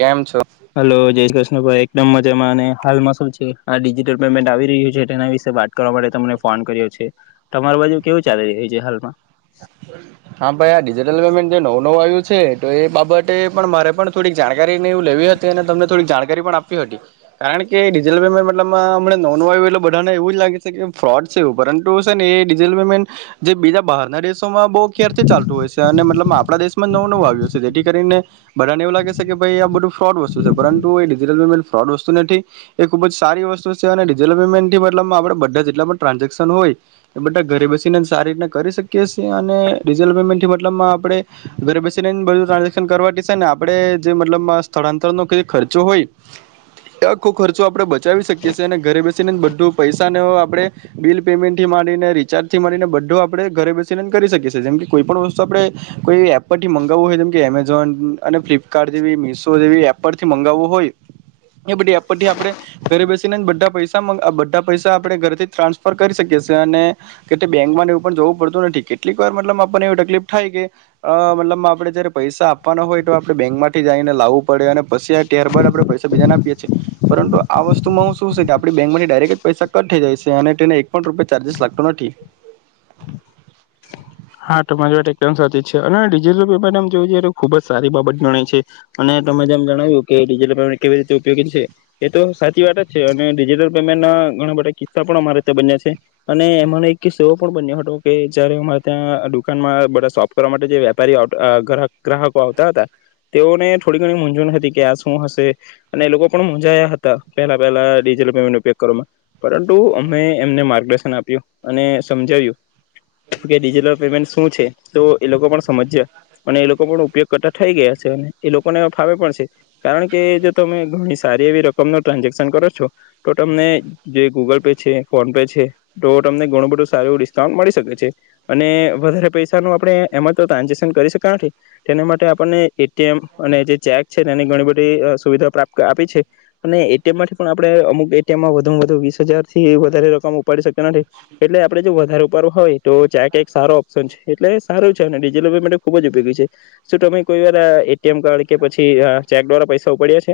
કેમ છો હલો, જય કૃષ્ણ. ભાઈ એકદમ મજામાં. અને હાલમાં શું છે આ ડિજિટલ પેમેન્ટ આવી રહ્યું છે તેના વિશે વાત કરવા માટે તમને ફોન કર્યો છે. તમારા બાજુ કેવું ચાલી રહ્યું છે? જે હાલમાં બ [unintelligible] હા ભાઈ, આ ડિજિટલ પેમેન્ટ જે નવું નવું આવ્યું છે તો એ બાબતે પણ મારે પણ થોડીક જાણકારીને એવું લેવી હતી અને તમને થોડીક જાણકારી પણ આપી હતી. કારણ કે ડિજિટલ પેમેન્ટ મતલબમાં અમને નવું નવું આવ્યું એટલે બધાને એવું જ લાગે છે કે ફ્રોડ છે, એવું પરંતુ સર ને એ ડિજિટલ પેમેન્ટ જે બીજા બહાર નરેશ. માં બહુ ખેરથી ચાલતું હોય છે અને મતલબ. આપણા દેશમાં નવો નવું આવ્યું છે, જેથી કરીને બધાને એવું લાગે છે કે ભાઈ આ બધું ફ્રોડ વસ્તુ છે, પરંતુ એ ડિજિટલ પેમેન્ટ ફ્રોડ વસ્તુ નથી. એ ખુબ જ સારી વસ્તુ છે અને ડિજિટલ પેમેન્ટથી મતલબ આપણેે બધા જેટલા પણ ટ્રાન્ઝેક્શન હોય એ બધા ઘરે બેસીને સારી રીતના કરી શકીએ. કેશ અને ડિજિટલ પેમેન્ટ મતલબમાં આપણે ઘરે બેસીને બધું ટ્રાન્ઝેક્શન કરવા છે. ને આપડે જે મતલબ સ્થળાંતર નો ખર્ચો હોય એ આખો ખર્ચો આપણે બચાવી શકીએ. અને ઘરે બેસીને બધું પૈસા, ને આપણે બિલ પેમેન્ટ થી ડિજિટલ રીચાર્જ થી માંડીને બધો આપે ઘરે બેસી કરી શકે છે, જેમ કે કોઈ પણ વસ્તુ આપણે કોઈ એપ પરથી મગાવવું હોય, જેમ કે એમેઝોન, અને ફ્લિપકાર્ટ જેવી મીશો જે એપ પરથી મગાવું હોય એ બધી એપ પરથી આપણે ઘરે બેસીને બધા પૈસા બધા પૈસા આપણે ઘરેથી જ ટ્રાન્સફર કરી શકીએ. અને કે બેંક ને એવું પણ જવું પડતું નથી. કેટલીક વાર મતલબમા આપણને એવી તકલીફ થાય કે મતલબ આપણે જયારે પૈસા આપવાના હોય, તો આપણે બેંકમાંથી જઈને લાવવું પડે અને પછી ત્યારબાદ આપણે પૈસા બીજાને આપીએ છીએ. પરંતુ આ વસ્તુમાં શું છે કે આપ બેંકમાંથી ડાયરેક્ટ જ પૈસા કટ થઈ જાય છે અને તેને એક પણ રૂપિયા ચાર્જસ લાગતો નથી. હા, તમારી વાત એકદમ સાચી જ છે અને ડિજિટલ પેમેન્ટ એમ જો છેએ તો ખુબ જ સારી બાબત ગણાય છે. અને તમે જેમ જણાવ્યું કે ડિજટલ પેમેન્ટ કેવી રીતે ઉપયોગી છે એ તો સાચી વાત જ છે. અને ડિજિટલ પેમેન્ટના ઘણા બધા કિસ્સા પણ અમારે બન્યા છે અને એમાંનો એક કિસ્સો એવો પણ બન્યો હતો કે જયારે અમારે. ત્યાં દુકાનમાં બધા શોપ કરવા માટે જે વેપારી ગ્રાહકો આવતા હતા, તેઓને થોડી ઘણી મૂઝવણ હતી કે આ શું હશે, અને એ લોકો પણ મુંજાયા હતા. પેલા પહેલા ડીજિટલ પેમેન્ટ ઉપયોગ કરવામાં. પરંતુ અમે એમને માર્ગદર્શન. આપ્યું અને સમજાવ્યું. કે ડિજિટલ પેમેન્ટ શું છે? તો એ લોકો પણ સમજ્યા અને એ લોકો પણ ઉપયોગ કરતા થઈ ગયા છે. અને એ લોકોને ફાવે પણ છે, કારણ કે જો તમે ઘણી સારી એવી રકમ ન ટ્રાન્ઝેક્શન કરો છો તો તમને જે ગૂગલ પે છે, ફોન પે છે, તો તમને ઘણું બધું સારું એ ડિસ્કાઉન્ટ મળી શકે છે. અને વધારે પૈસા ન આપણે એમાં તો ટ્રાન્ઝેક્શન કરી શકાય નથી, તેના માટે આપણને એટીએમ અને જે ચેક છે. તેની ઘણી બધી સુવિધા પ્રાપ્ત આપી છે. અને એટીએમ થી પણ આપણે અમુક એટીએમમાં વધુ વધુ વીસ હજાર થી વધારે રકમ ઉપાડી શકીએ. એટલે આપડે જો ઉપાડવુ હોય તો ચેક કંઈક સારો ઓપ્શન છે એટલે સારું છે અને ડિજિટલ પેમેન્ટ માટે ખુબ જ ઉપયોગી છે. શું તમે કોઈ વાર એટીએમ કાર્ડ કે પછી ચેક દ્વારા પૈસા ઉપાડ્યા છે?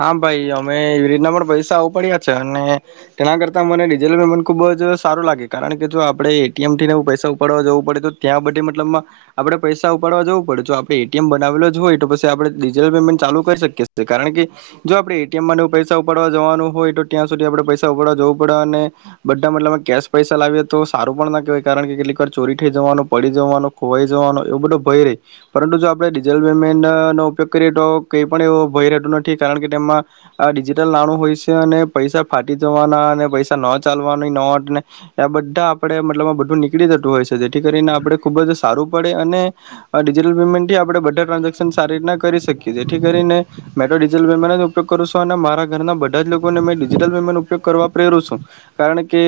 હા ભાઈ, અમે એવી રીતના પણ પૈસા ઉપાડ્યા છે. અને તેના કરતા મને ડિજિટલ પેમેન્ટ ખુબ જ સારું લાગે, કારણ કે જો આપડે એટીએમ થીને પૈસા ઉપાડવા જવું પડે, તો ત્યાં બધી મતલબમાં આપડે પૈસા ઉપાડવા જવું પડે, જો આપડે એટીએમ બનાવેલો જ હોય તો પછી આપડે ડિજિટલ પેમેન્ટ ચાલુ. કરી શકીએ છે કારણ કે જો આપડે એટીએમમાં પૈસા ઉપાડવા જવાનું હોય તો ત્યાં સુધી આપણે પૈસા ઉપાડવા જવું પડે અને બધા મતલબમાં કે પૈસા લાવીએ તો સારું પણ ના કહેવાય કારણ કે કેટલી વાર ચોરી થઈ જવાનું, પડી જવાનો, ખોવાઈ જવાનો, એવો બધો ભય રેહ, પરંતુ જો આપણે ડિજટલ પેમેન્ટ નો ઉપયોગ કરીએ તો. કંઈ પણ એવું ભય રહેતું નથી, કારણ કે તેમાં આ ડિજિટલ નાણું હોય છે અને પૈસા ફાટી જવાના, અને પૈસા ન ચાલવાનું નોટ ને આ બધા આપણેે મતલબમાં બધું નીકળી જતું હોય છે. જેથી કરીને આપણે ખુબ જ સારું પડે અને ડિજિટલ પેમેન્ટ થી આપણે બધા ટ્રાન્ઝેક્શન સારી રીતના કરી શકીએ. કે જેથી કરીને મેં તો ડિજિટલ પેમેન્ટ જ ઉપયોગ કરું છું અને મારા ઘરના બધા જ લોકોને મેં ડિજિટલ પેમેન્ટ ઉપયોગ કરવા પ્રેરું છું, કારણ કે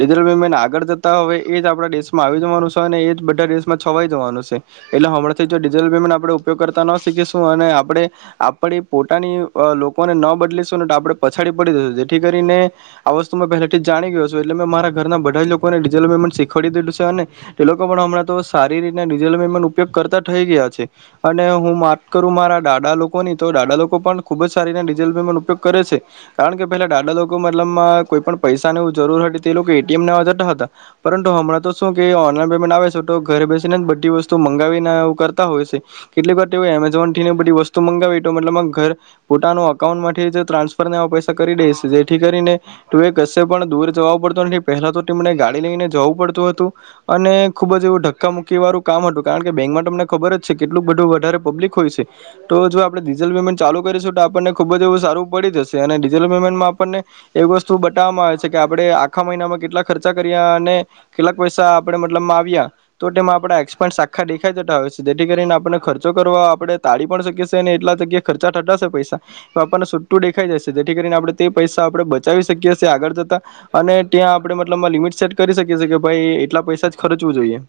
ડિજિટલ પેમેન્ટ આગળ જતાં હવે, એ જ આપણા દેશમાં આવી જવાનું છે, અને એ જ બધા દેશમાં છવાઈ જવાનું છે, એટલે હમણાંથી ડિજિટલ પેમેન્ટ આપણે ઉપયોગ કરતા ન શીખીશું અને આપડે આપડી પોતાની લોકોને ન બદલીશું ને આપે પછાડી પડી દઈશું. જેથી કરીને આ વસ્તુ પહેલાથી જ જાણી ગયો છું, એટલે મેં મારા ઘરના બધા જ લોકો ને ડિજિટલ પેમેન્ટ શીખવાડી દીધું છે. અને એ લોકો પણ હમણાં તો સારી ડીજિટલ પેમેન્ટ ઉપયોગ કરતા થઈ ગયા છે. અને હું માક કરું મારા દાદા લોકો ની તો દાદા લોકો પણ ખુબ જ સારીને ડિજટલ પેમેન્ટ ઉપયોગ કરે છે. કારણ કે પહેલા દાદા લોકો મતલબમાં કોઈ પણ પૈસાને એવું જરૂર હતી, તે લોકો એટીએમ નવા જતા હતા, પરંતુ હમણાં તો શું કે ઓનલાઈન પેમેન્ટ આવે છે. તો ઘરે બેસીને જ બધી વસ્તુ મંગાવીને એ કરતા હોય છે, કેટલીક વાર તેઓ એમેઝોન થી બધી વસ્તુ મંગાવી મતલબ ઘર પોતાનું અકાઉન્ટ માટે ટ્રાન્સફર ને એવા પૈસા કરી દે છે જેથી કરીને તું એ કશે પણ દૂર જવાું પડતું નથી પહેલા તો તને ગાડી લઈને જવું પડતું હતું, અને ખુબ જ એવું ધક્કા મૂકી વાળું કામ હતું કારણ કે બેંકમાં તમને ખબર જ છે, કેટલુંક બધું વધારે પબ્લિક હોય. છે તો જો આપણે ડિજિટલ પેમેન્ટ ચાલુ કરીશું, તો આપણને ખુબ જ એવું સારું પડી જશે, અને ડિજિટલ પેમેન્ટમાં આપણને એવી વસ્તુ બતાવવામાં આવે છે કે આપણે આખા મહિનામાં કેટલા ખર્ચા કર્યા અને કેટલાક પૈસા આપણે મતલબ માં આવ્યા, તો તેમાં આપણા એક્સપસ આખા દેખાઈ જતા હોય છે જેથી કરીને આપણને ખર્ચો કરવા આપણે તાળી પણ શકીએ અને એટલા જગ્યા ખર્ચા થતાં પૈસા આપણને સીધુ દેખાઈ જશે, જેથી કરીને આપણે તે પૈસા આપણે બચાવી શકીએ છીએ આગળ જતા. અને ત્યાં આપણે મતલબ લિમિટ સેટ કરી શકીએ કે ભાઈ, એટલા પૈસા જ ખર્ચવું જોઈએ.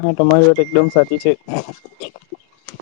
હા, તમારી વાત એકદમ સાચી છે.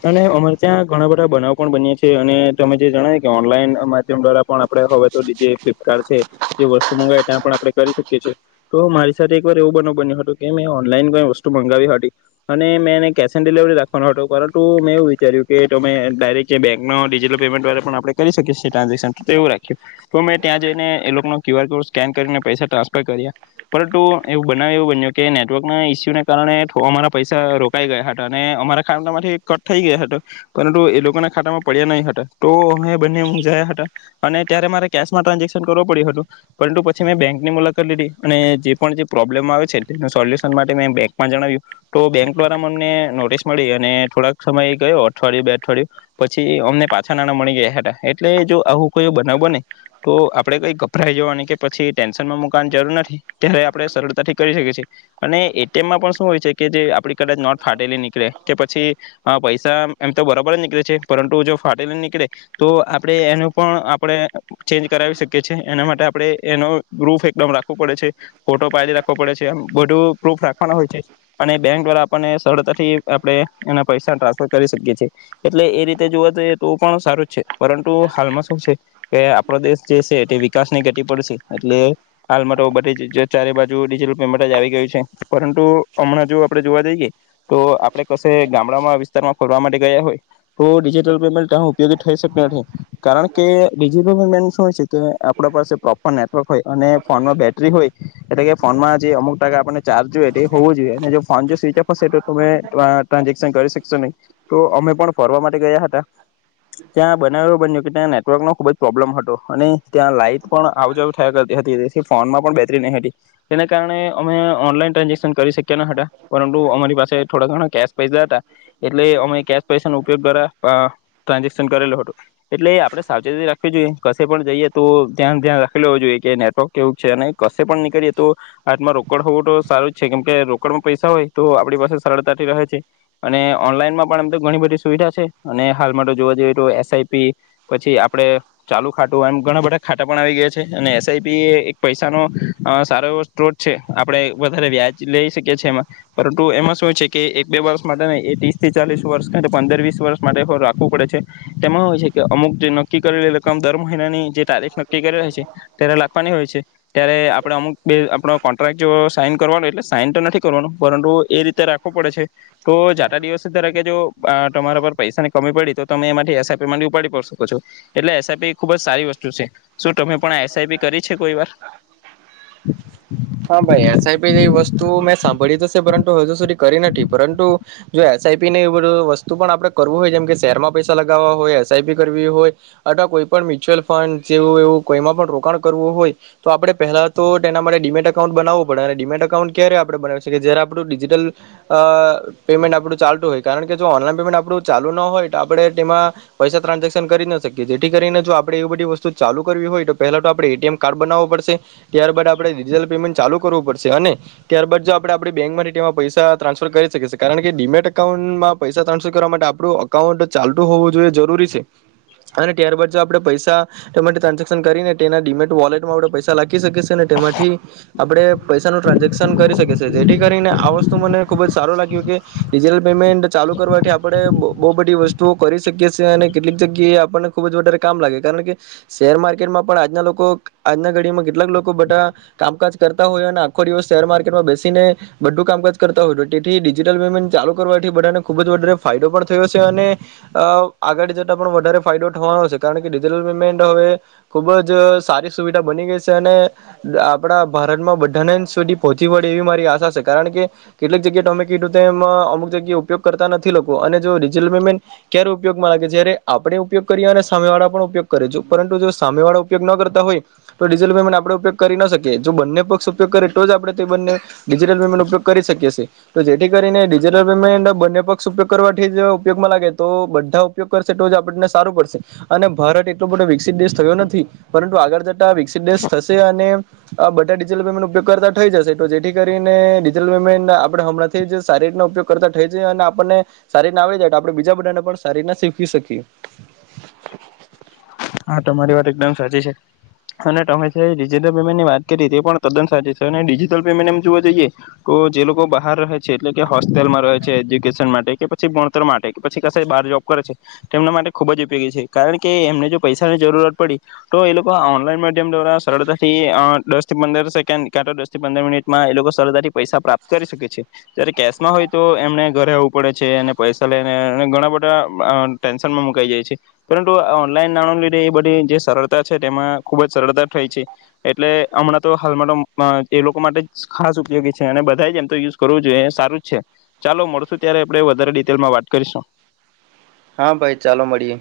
અને અમારે ત્યાં ઘણા બધા બનાવ પણ બનીયા. અને તમે જે જણાવ કે ઓનલાઈન માધ્યમ દ્વારા, પણ આપણે હવે તો ફ્લિપકાર્ટ છે જે વસ્તુ મંગાવ ત્યાં પણ આપણે કરી શકીએ છે, તો મારી સાથે એક વાર એવો બનાવ બન્યો હતો કે મેં ઓનલાઈન કંઈ વસ્તુ મંગાવી હતી અને મેં એને કેશ ઓન ડિલિવરી રાખવાનો હતો, પરંતુ મેં એવું વિચાર્યું કેમે ડાયરેક્ટ બેંકનો ડિજિટલ પેમેન્ટ દ્વારા પણ આપણે કરી શકીએ. ટ્રાન્ઝેક્શન તો એવું રાખ્યું તો મેં ત્યાં જઈને એ લોકોનો ક્યુ આર કોડ સ્કેન કરીને પૈસા ટ્રાન્સફર કર્યા, પરંતુ એવું બનાવ એવું બન્યું કે નેટવર્કના ઈસ્યુને કારણે અમારા પૈસા રોકાઈ ગયા હતા અને અમારા ખાતામાંથી કટ થઈ ગયા હતા પરંતુ એ લોકોના ખાતામાં પડ્યા નહીં હતા તો અમે બંને મુંજાયા હતા અને ત્યારે મારે કેશમાં ટ્રાન્ઝેક્શન કરવો પડ્યું હતું પરંતુ પછી મેં બેંકની મુલાકાત લીધી અને જે પણ જે પ્રોબ્લેમ આવે છે તેનું સોલ્યુશન માટે મેં બેંક જણાવ્યું તો બેંક દ્વારા મમને નોટિસ મળી અને થોડાક સમય ગયો અઠવાડિયું બે અઠવાડિયું પછી અમને પાછા નાના મળી ગયા હતા એટલે જો આવું કોઈ બનાવ બને તો આપડે કઈ ગભરાઈ જવાની કે પછી ટેન્શનમાં મુકવાની જરૂર નથી ત્યારે આપડણે સરળતાથી કરી શકીએ છીએ અને તેમમાં પણ શું હોય છે કે જે આપણી કદાચ નોટ ફાટેલી નીકળે કે પછી પૈસા એમ તો બરાબર જ નીકળે છે પરંતુ જો ફાટેલી નીકળે તો આપણે એનું પણ આપણે ચેન્જ કરાવી શકીએ છીએ એના માટે આપણે એનો પ્રૂફ એકદમ રાખવો પડે છે ફોટો પાયલી રાખવો પડે છેમ બધું પ્રૂફ રાખવું અને બેંક દ્વારા આપને સરળતાથી આપણે એના પૈસા ટ્રાન્સફર કરી શકીએ છીએ એટલે એ રીતે જોવા જઈએ તો પણ સારું જ છે પરંતુ હાલમાં શું છે કે આપડો દેશ જે છે વિકાસ ની ગતિ પડશે એટલે હાલમાં તો બધી જ ચારે બાજુિલ પેમેન્ટ જ આવી ગયું છે પરંતુ હમણાં જો આપણે જોવા જઈએ તો આપણે કશે ગામડામાં વિસ્તારમાં ખોલવા માટે ગયા હોય તો ડિજિટલ પેમેન્ટ ક્યા ઉપયોગી થઈ શકતી નથી કારણ કે ડિજિટલ પેમેન્ટ શું હોય છે કે આપણા પાસે પ્રોપર નેટવર્ક હોય અને ફોનમાં બેટરી હોય એટલે કે ફોનમાં જે અમુક ટકા આપણે ચાર્જ જોઈએ તે હોવું જોઈએ અને જો ફોન જો સ્વિચ ઓફ હશે તો તમે ટ્રાન્ઝેક્શન કરી શકશો નહીં તો અમે પણ ફરવા માટે ગયા હતા ત્યાં બનાવ એવ બન્યું કે ત્યાં નેટવર્કનો ખૂબ જ પ્રોબ્લમ હતો અને ત્યાં લાાઈટ પણ આવજાવું થયા કરતી હતી તે ફોનમાં પણ બેટરી નહી હતી તેને કારણે અમે ઓનલાન ટ્રન્જક્શન કરી શક્યા ના સાટડા પરંતુ અમારી પાસે થોડા ઘણા કેશ પૈસા હતા એટલે અમે કેશ પૈસા નો ઉપયોગ દ્વારા ટ્રાન્ઝેક્શન કરેલો હતું એટલે આપડણે સાવચેતી રાખવી જોઈએ કશે પણ જઈએ તો ધ્યાન ધ્યાન રાખી લેવું જોઈએ કે નેટવર્ક કેવું છે અને કશે પણ નીકળીએ તો હાથમાં રોકડ હોવો સારું જ છે કેમ કે રોકડ પૈસા હોય તો આપણી પાસે સરળતાથી રહે છે અને ઓનલાઈનમાં પણ એમ તો ઘણી બધી સુવિધા છે અને હાલમાં જોવા જઈએ તો એસઆઈપી પછી આપડે ચાલુ ખાટુંય એમ ઘણા બધા ખાટા પણ આવી ગયા છે અને એસઆઈપી એ એક પૈસાનોો સારો એવો સોત છે આપણે વધારે વ્યાજ લઈ શકીએ છીએ એમાં પરંતુ એમાં શું હોય છે કે એક બે વર્ષ માટે ને એ ત્રીસ થી ચાલીસ વર્ષ કાર પંદર વીસ વર્ષ માટે રાખવું પડે છે તેમાંય છે કે અમુક જે નક્કી કરેલી રકમ દર મહિનાની જે તારીફ નક્કી કરી હોય છે ત્યારે લખવાની હોય છે ત્યારે આપડ અમુક બે આપણો કોન્ટ્રાક જો સાઈન કરવાનું એટલે સાઈન તો નથી કરવાનું પરંતુ એ રીતે રાખવો પડે છે તો જાતા દિવસસે ધરા કે જો તમારા પર પૈસા ની કમી પડી તો તમે એમાંથી એસઆઈપી માટે ઉપાડી પ શકો છો એટલે એસઆઈપી ખુબ જ સારી વસ્તુ છે શું તમે પણ એસઆઈપી કરી છે કોઈ વાર હ ભાઈ એસઆઈપી જે વસ્તુ મેં સાંભળી તો છે પરંતુ હજુ સુધી કરી નથી પરંતુ જો એસઆઈપી ને વસ્તુ પણ આપડણે કરવું હોય જેમ કે શેરમાં પૈસા લગાવવા હોય એસઆઈપી કરવી હોય અથવા કોઈ પણ મ્યુચ્યુઅલ ફંડ જેવું એવું કોઈમાં પણ રોકાણ કરવું હોય તો આપણે પહેલા તો તેના માટેડીમેટ અાઉન્ટ બનાવું પડે અને ડીમેટ અાઉન્ટ ક્યારે આપણે બનાવી શએ જય્યારે આપણું ડિજિટલ અ પેમેન્ટ આપણું ચાલતું હોય કારણ કે જો ઓનલાઈન પેમેન્ટ આપણું ચાલુ ન હોય તો આપણે તેમાં પૈસા ટ્રાન્ઝેક્શન કરી ના શકીએ જેથી કરીને જો આપણે એવી બધી વસ્તુ ચાલુ કરવી હોય તો પહેલા તો આપણે એટીએમ કાર્ડ બનાવવું પડશે ત્યારબદ આપણે ડિજિટલ પેમેન્ટ ચાલુ કરવું પડશે અને ત્યારબાદ જો આપણે આપણી બેંક માં તેમાં પૈસા ટ્રાન્સફર કરી શકી કારણ કે ડીમેટ અઉન્ટમાં પૈસા ટ્રાન્સફર કરવા માટે આપણું અકાઉન્ટ ચાલતું હોવું જોઈએ જરૂરી છે અને ત્યારબાદ જો આપણે પૈસા ટ્રાન્સેેક્શન કરીને તેના ડીમેટ વોલેટમાં આપણે પૈસા લાગ કી શકે છે ને તેમાંથી આપણે પૈસાનું ટ્રાન્ઝેક્શન કરી શકીએીએ જેથી કરીને આ વસ્તુ મને ખુબ જ સારું લાગ્યું કે ડિજીિટલ પેમેન્ટ ચાલુ કરવાથી આપણે બહુ બધી વસ્તુઓ કરી શકીએી અને કેટલીક જગ્યાએ એ આપણને ખુબ જ વધારે કામ લાગે કારણ કે શેર માર્કેટમાં પણ આજના લોકો આજના ઘડીમાં કેટલાક લોકો બધા કામકાજ કરતા હોય અને આખો દિવસ શેર માર્કેટમાં બેસીને બધું કામકાજ કરતા હોય તો તેથી ડિજિટલ પેમેન્ટ ચાલુ કરવાથી બધાને ખૂબ જ વધારે ફાયદો પણ થયો છે અને આગળ જતા પણ વધારે ફાયદો થવાનો છે કારણ કે ડિજિટલ પેમેન્ટ હવે ખૂબ જ સારી સુવિધા બની ગઈ છે અને આપણા ભારતમાં બધાને સુધી પહોંચી વડે એવી મારી આશા છે કારણ કેટલીક જગ્યાએ ટોમેિકટમાં અમુક જગ્યાએ ઉપયોગ કરતા નથી લખ અને જો ડિજિટલ પેમેન્ટ ક્યારે ઉપયોગમાં લાગે જય્યારે આપણે ઉપયોગ કરીએ અને સામે વાળા પણ ઉપયોગ કરેું પરંતુ જો સામે વાળા ઉપયોગ ન કરતા હોય તો ડિજિલ પેમેન્ટ આપણે ઉપયોગ કરી ના શકીએ જો બંને પક્ષ ઉપયોગ કરીે તો જ આપણે તે બંને ડિજિટલ પેમેન્ટ ઉપયોગ કરી શકીએી તો જેથી કરીને ડિજિટલ પેમેન્ટ બંને પક્ષ ઉપયોગ કરવાથી જ ઉપયોગમાં લાગે તો બધા ઉપયોગ કરશે તો જ આપણને સારું પડશે અને ભારત વિકસિત દેશ થયો નથી પરંતુ આગળ જતા વિકસિત દેશ થશે અને આ બધા ડિજિટલ પેમેન્ટ ઉપયોગ કરતા થઈ જશે તો જેથી કરીને ડિજિટલ પેમેન્ટ આપણે હમણાંથી જ સારી રીતના ઉપયોગ કરતા થઈ જાય અને આપણને સારી રીતના આવી જાય આપણે બીજા બધાને પણ સારી રીતના શીખી શકીએ હા તમારી વાત એકદમ સાચી છે અને તમે ડિજિટલ પેમેન્ટની વાત કરી તે પણ તદ્દન સાચી છે અને ડિજિટલ પેમેન્ટ એમ જોવા જઈએ તો જે લોકો બહાર રહે છે એટલે કે હોસ્ટેલમાં રહે છે એજ્યુકેશન માટે કે પછી ભણતર માટે પછી ક બહાર જોબ કરે છે તેમના માટે ખુબ જ ઉપયોગી છે કારણ કે એમને જો પૈસાની જરૂરત પડી તો એ લોકો ઓનલાઈન માધ્યમ દ્વારા સરળતાથી દસ થી પંદર સેકન્ડ કાં દસ થી પંદર મિનિટમાં એ લોકો સરળતાથી પૈસા પ્રાપ્ત કરી શકે છે જ્યારે કેશમાં હોય તો એમને ઘરે આવવું પડે છે અને પૈસા લઈને ઘણા બધા ટેન્શનમાં મુકાઈ જાય છે પરંતુ ઓનલાઈન ના લીધે એ બધી જે સરળતા છે તેમાં ખુબ જ સરળતા થાય છે એટલે હમણાં તો હાલમાં એ લોકો માટે જ ખાસ ઉપયોગી છે અને બધા જ એમ તો યુઝ કરવું જોઈએ એ સારું જ છે ચાલો મળશું ત્યારે આપણે વધારે ડિટેલમાં વાત કરીશું હા ભાઈ ચાલો મળીએ